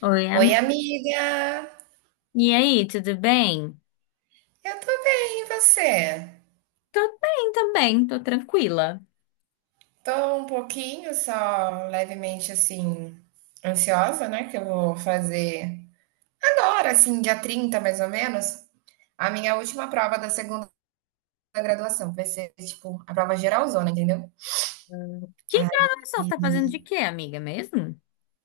Oi, Oi, amiga. amiga! E aí, tudo bem? Eu tô bem, e você? Tô bem também, tô tranquila. Tô um pouquinho, só levemente assim, ansiosa, né? Que eu vou fazer agora, assim, dia 30 mais ou menos, a minha última prova da segunda graduação. Vai ser, tipo, a prova geralzona, entendeu? Que Aí gravação você tá fazendo de quê, amiga, mesmo?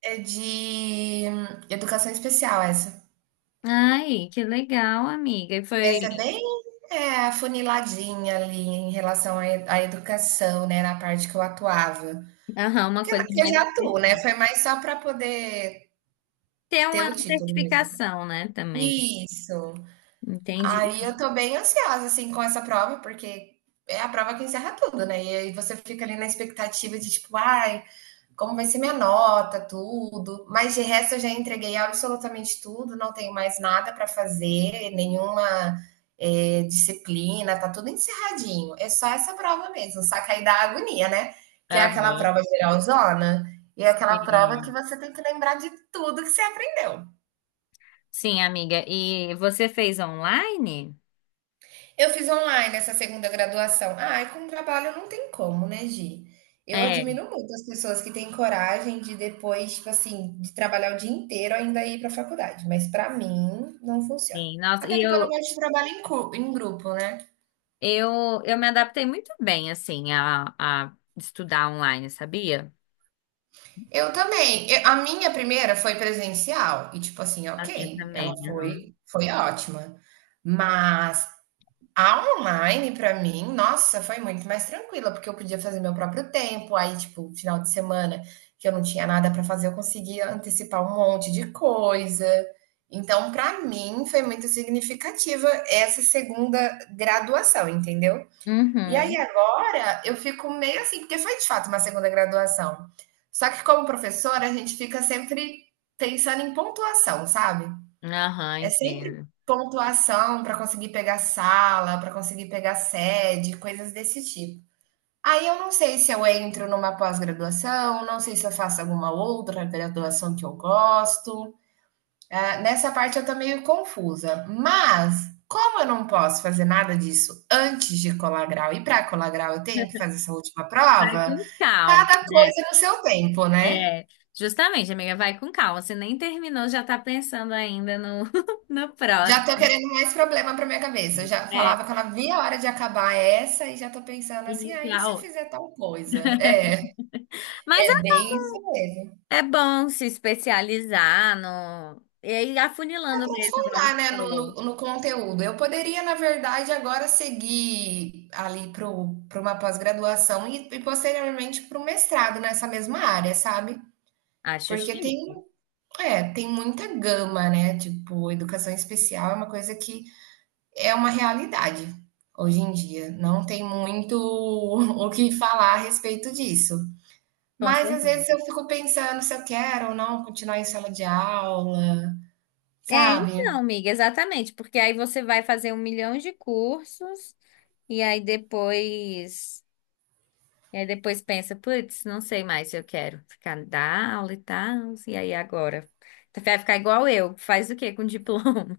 é de educação especial essa. Ai, que legal, amiga. E foi, Essa é bem afuniladinha ali em relação à à educação, né? Na parte que eu atuava. aham, uma Porque coisa eu mais... já atuo, né? Foi mais só para poder Ter ter uma o título mesmo. certificação, né, também. Isso. Entendi. Aí eu tô bem ansiosa, assim, com essa prova, porque é a prova que encerra tudo, né? E aí você fica ali na expectativa de, tipo, ai, como vai ser minha nota, tudo. Mas de resto eu já entreguei absolutamente tudo, não tenho mais nada para fazer, nenhuma disciplina, tá tudo encerradinho. É só essa prova mesmo, só cair da agonia, né? Que é Aham, aquela prova geralzona, e é aquela prova que sim. você tem que lembrar de tudo que você aprendeu. Sim, amiga. E você fez online? Eu fiz online essa segunda graduação. Ah, e com trabalho não tem como, né, Gi? Eu É, admiro muito as pessoas que têm coragem de depois, tipo assim, de trabalhar o dia inteiro ainda ir para a faculdade. Mas para mim não funciona. sim. Nossa, Até e porque eu não eu, gosto de trabalho em, em grupo, né? eu, eu me adaptei muito bem, assim, a estudar online, sabia? Eu também. A minha primeira foi presencial e tipo assim, A minha ok, ela também, aham. foi ótima. Mas a online, pra mim, nossa, foi muito mais tranquila, porque eu podia fazer meu próprio tempo. Aí, tipo, final de semana que eu não tinha nada pra fazer, eu conseguia antecipar um monte de coisa. Então, pra mim, foi muito significativa essa segunda graduação, entendeu? E aí Uhum. agora eu fico meio assim, porque foi de fato uma segunda graduação. Só que como professora, a gente fica sempre pensando em pontuação, sabe? Aham, É sempre entendo. pontuação para conseguir pegar sala, para conseguir pegar sede, coisas desse tipo. Aí eu não sei se eu entro numa pós-graduação, não sei se eu faço alguma outra graduação que eu gosto. Ah, nessa parte eu tô meio confusa. Mas, como eu não posso fazer nada disso antes de colar grau, e para colar grau eu tenho que fazer essa última Vai prova, com calma, cada né? coisa no seu tempo, né? É, justamente, amiga, vai com calma. Você nem terminou, já tá pensando ainda no, no Já tô próximo. querendo mais problema pra minha cabeça. Eu já É, falava que eu não via a hora de acabar essa e já tô pensando assim: "Ah, e iniciar se eu outro. fizer tal coisa?". É, Mas é bem isso mesmo. é, é bom se especializar no. E aí, Pra afunilando mesmo, igual você aprofundar, né, no falou. no no conteúdo. Eu poderia, na verdade, agora seguir ali pro o uma pós-graduação e posteriormente pro mestrado nessa mesma área, sabe. Acho Porque tem chique, é, tem muita gama, né, tipo, educação especial é uma coisa que é uma realidade hoje em dia. Não tem muito o que falar a respeito disso. com Mas às certeza. vezes eu fico pensando se eu quero ou não continuar em sala de aula, É, sabe? então, amiga, exatamente, porque aí você vai fazer um milhão de cursos e aí depois. E aí depois pensa, putz, não sei mais se eu quero ficar dar aula e tal. E aí agora? Tu vai ficar igual eu, faz o quê com diploma?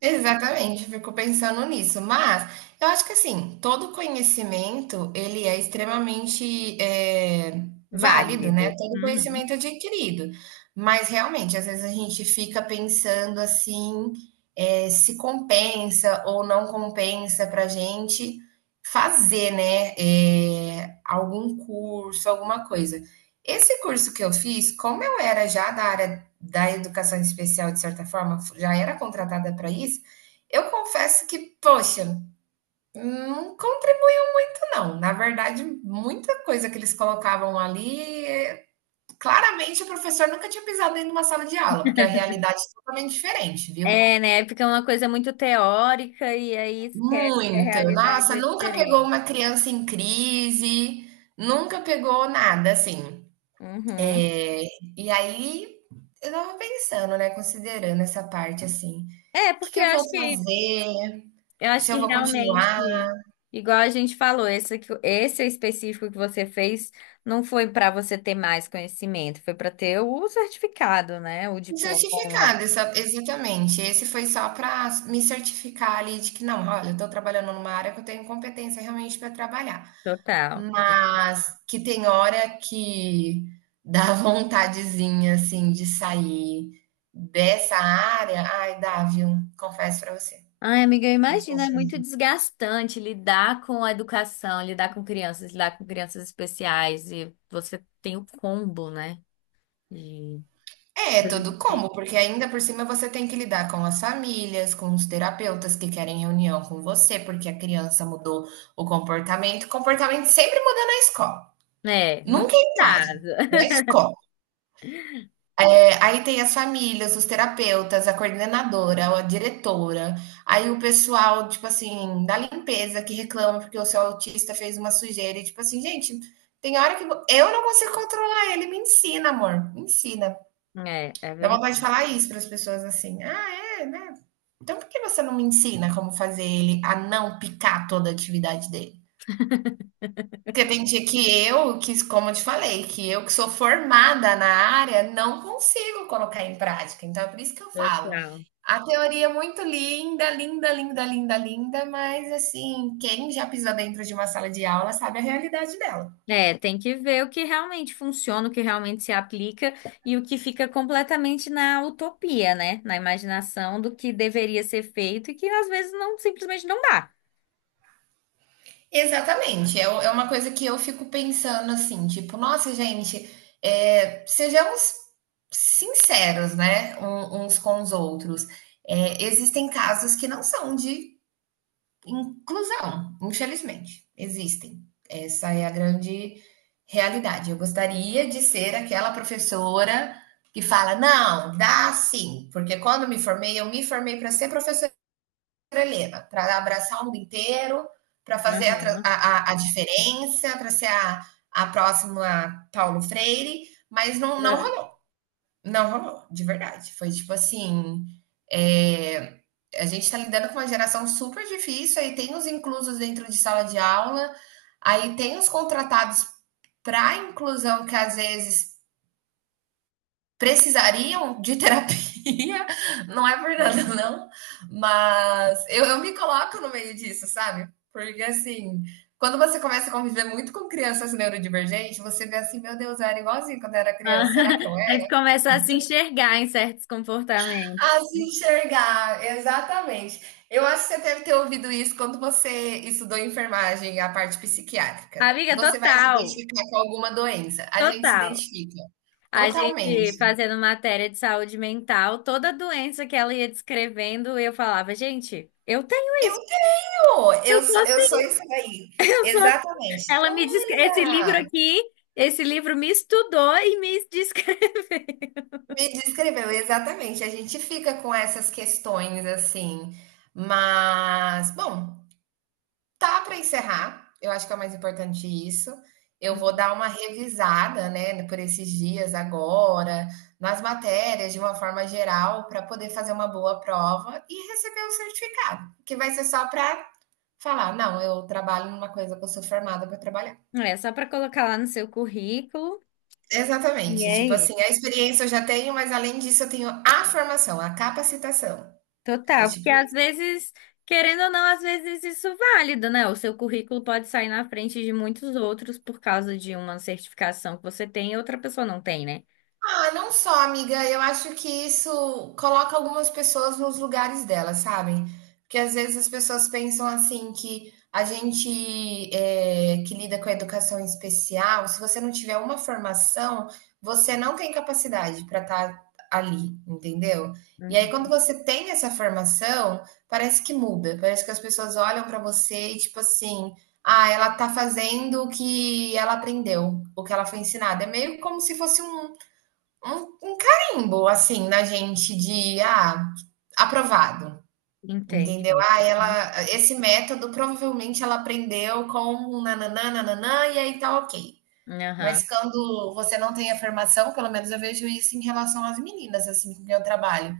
Exatamente, eu fico pensando nisso, mas eu acho que assim, todo conhecimento ele é extremamente válido, Válido. né? Todo Uhum. conhecimento é adquirido, mas realmente às vezes a gente fica pensando assim, se compensa ou não compensa para gente fazer, né? Algum curso, alguma coisa. Esse curso que eu fiz, como eu era já da área da educação especial, de certa forma, já era contratada para isso, eu confesso que, poxa, não contribui muito, não. Na verdade, muita coisa que eles colocavam ali, claramente o professor nunca tinha pisado dentro de uma sala de aula, porque a realidade é totalmente diferente, viu? É, né? Fica uma coisa muito teórica e aí esquece que a Muito. realidade Nossa, é nunca pegou diferente. uma criança em crise, nunca pegou nada, assim. Uhum. É, e aí, eu tava pensando, né, considerando essa parte, assim. É, Que porque eu eu vou acho que fazer? Se eu vou realmente, continuar? igual a gente falou, esse, aqui- esse específico que você fez não foi para você ter mais conhecimento, foi para ter o certificado, né? O Me diploma lá. certificar dessa exatamente. Esse foi só para me certificar ali de que não, olha, eu estou trabalhando numa área que eu tenho competência realmente para trabalhar, Total. mas que tem hora que dá vontadezinha, assim, de sair dessa área. Ai, dá, viu? Confesso para você. Ai, amiga, eu imagino, Confesso é muito desgastante lidar com a educação, lidar com crianças especiais, e você tem o combo, né? É, todo De- combo, porque ainda por cima você tem que lidar com as famílias, com os terapeutas que querem reunião com você, porque a criança mudou o comportamento. Comportamento sempre muda na escola, é, nunca nunca é é em casa, casa. na escola. É, aí tem as famílias, os terapeutas, a coordenadora, a diretora, aí o pessoal, tipo assim, da limpeza que reclama porque o seu autista fez uma sujeira, e tipo assim, gente, tem hora que eu não consigo controlar ele, me ensina, amor, me ensina. É, é Dá verdade. vontade de falar isso para as pessoas assim. Ah, é, né? Então por que você não me ensina como fazer ele a não picar toda a atividade dele? Porque tem dia que eu, que, como eu te falei, que eu que sou formada na área, não consigo colocar em prática. Então é por isso que eu falo. Total. A teoria é muito linda, linda, linda, linda, linda, mas assim, quem já pisou dentro de uma sala de aula sabe a realidade dela. É, tem que ver o que realmente funciona, o que realmente se aplica e o que fica completamente na utopia, né? Na imaginação do que deveria ser feito e que às vezes não simplesmente não dá. Exatamente, é u é uma coisa que eu fico pensando, assim, tipo: "Nossa, gente, sejamos sinceros, né, uns com os outros". Existem casos que não são de inclusão, infelizmente, existem. Essa é a grande realidade. Eu gostaria de ser aquela professora que fala: "Não, dá sim, porque quando me formei, eu me formei para ser professora". Helena, para abraçar o mundo inteiro, para fazer a, Aham. a, a, a diferença, para ser a próxima Paulo Freire, mas não, não rolou, não rolou, de verdade. Foi tipo assim. É, a gente está lidando com uma geração super difícil, aí tem os inclusos dentro de sala de aula, aí tem os contratados para inclusão que às vezes precisariam de terapia, não é por nada, não, mas eu me coloco no meio disso, sabe? Porque assim, quando você começa a conviver muito com crianças neurodivergentes, você vê assim, meu Deus, eu era igualzinho quando eu era Ah, criança, será que eu a gente era? começa a se enxergar em certos comportamentos. A se enxergar, exatamente. Eu acho que você deve ter ouvido isso quando você estudou enfermagem, a parte psiquiátrica. Amiga, Você vai se total, identificar com alguma doença. A gente se total. identifica A totalmente. gente fazendo matéria de saúde mental, toda doença que ela ia descrevendo, eu falava, gente, eu tenho, Eu Pô, eu eu sou sou, eu sou assim, isso daí. eu sou. Assim." Exatamente. Ela me descreve, esse livro Olha, aqui, esse livro me estudou e me descreveu. me descreveu, exatamente. A gente fica com essas questões assim, mas bom, tá para encerrar. Eu acho que é o mais importante isso. Eu vou dar uma revisada, né, por esses dias agora, nas matérias de uma forma geral, para poder fazer uma boa prova e receber o certificado, que vai ser só para falar, não, eu trabalho numa coisa que eu sou formada para trabalhar. É só para colocar lá no seu currículo. E Exatamente, tipo aí? assim, a experiência eu já tenho, mas além disso eu tenho a formação, a capacitação. É Total, porque tipo às vezes, querendo ou não, às vezes isso é válido, né? O seu currículo pode sair na frente de muitos outros por causa de uma certificação que você tem e outra pessoa não tem, né? Ah, não só, amiga. Eu acho que isso coloca algumas pessoas nos lugares delas, sabe? Porque às vezes as pessoas pensam assim que a gente é, que lida com a educação especial, se você não tiver uma formação, você não tem capacidade para estar ali, entendeu? E aí, quando Uhum. você tem essa formação, parece que muda, parece que as pessoas olham para você e tipo assim, ah, ela tá fazendo o que ela aprendeu, o que ela foi ensinada. É meio como se fosse um carimbo, assim, na gente de, ah, aprovado, entendeu? Entendi. Ah, ela, esse método provavelmente ela aprendeu com um nananã, nananã, e aí tá ok. Uhum. Aham. Mas quando você não tem afirmação, pelo menos eu vejo isso em relação às meninas, assim, com quem eu trabalho.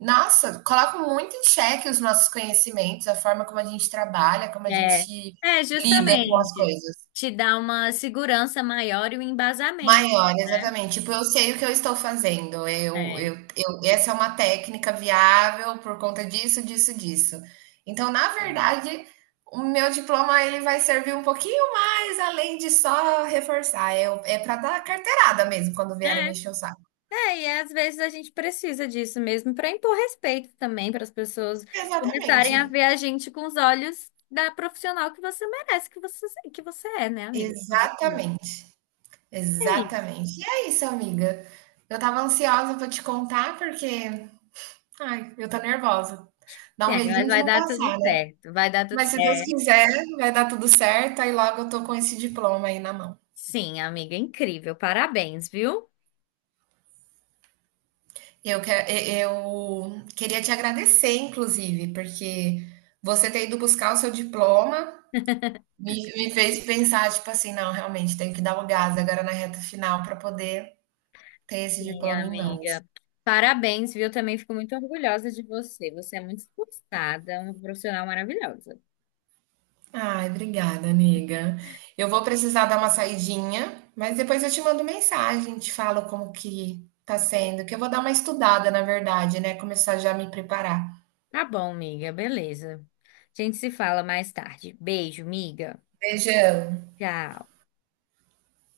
Nossa, coloca muito em xeque os nossos conhecimentos, a forma como a gente trabalha, como a É, gente é lida com as justamente coisas. te dá uma segurança maior e um embasamento, Maior, né? exatamente. Tipo, eu sei o que eu estou fazendo. É. Essa é uma técnica viável por conta disso, disso, disso. Então, na verdade, o meu diploma ele vai servir um pouquinho mais além de só reforçar. É, é para dar carteirada mesmo quando vierem me É. encher o saco. É, e às vezes a gente precisa disso mesmo para impor respeito também, para as pessoas Exatamente. começarem a ver a gente com os olhos da profissional que você merece, que você é, né, amiga? Exatamente. É isso. Exatamente. E é isso, amiga. Eu tava ansiosa para te contar porque, ai, eu tô nervosa. Dá um Sim, mas medinho de vai não dar tudo passar. certo. Vai dar tudo Mas se Deus certo. quiser, vai dar tudo certo, aí logo eu tô com esse diploma aí na mão. Sim, amiga, incrível. Parabéns, viu? Eu, que- eu queria te agradecer, inclusive, porque você ter ido buscar o seu diploma me fez pensar, tipo assim, não, realmente, tenho que dar o gás agora na reta final para poder ter esse Sim, diploma em mãos. amiga. Parabéns, viu? Também fico muito orgulhosa de você. Você é muito esforçada, uma profissional maravilhosa. Ai, obrigada, amiga. Eu vou precisar dar uma saidinha, mas depois eu te mando mensagem, te falo como que tá sendo, que eu vou dar uma estudada, na verdade, né? Começar já a me preparar. Tá bom, amiga, beleza. A gente se fala mais tarde. Beijo, amiga. Beijão. Tchau.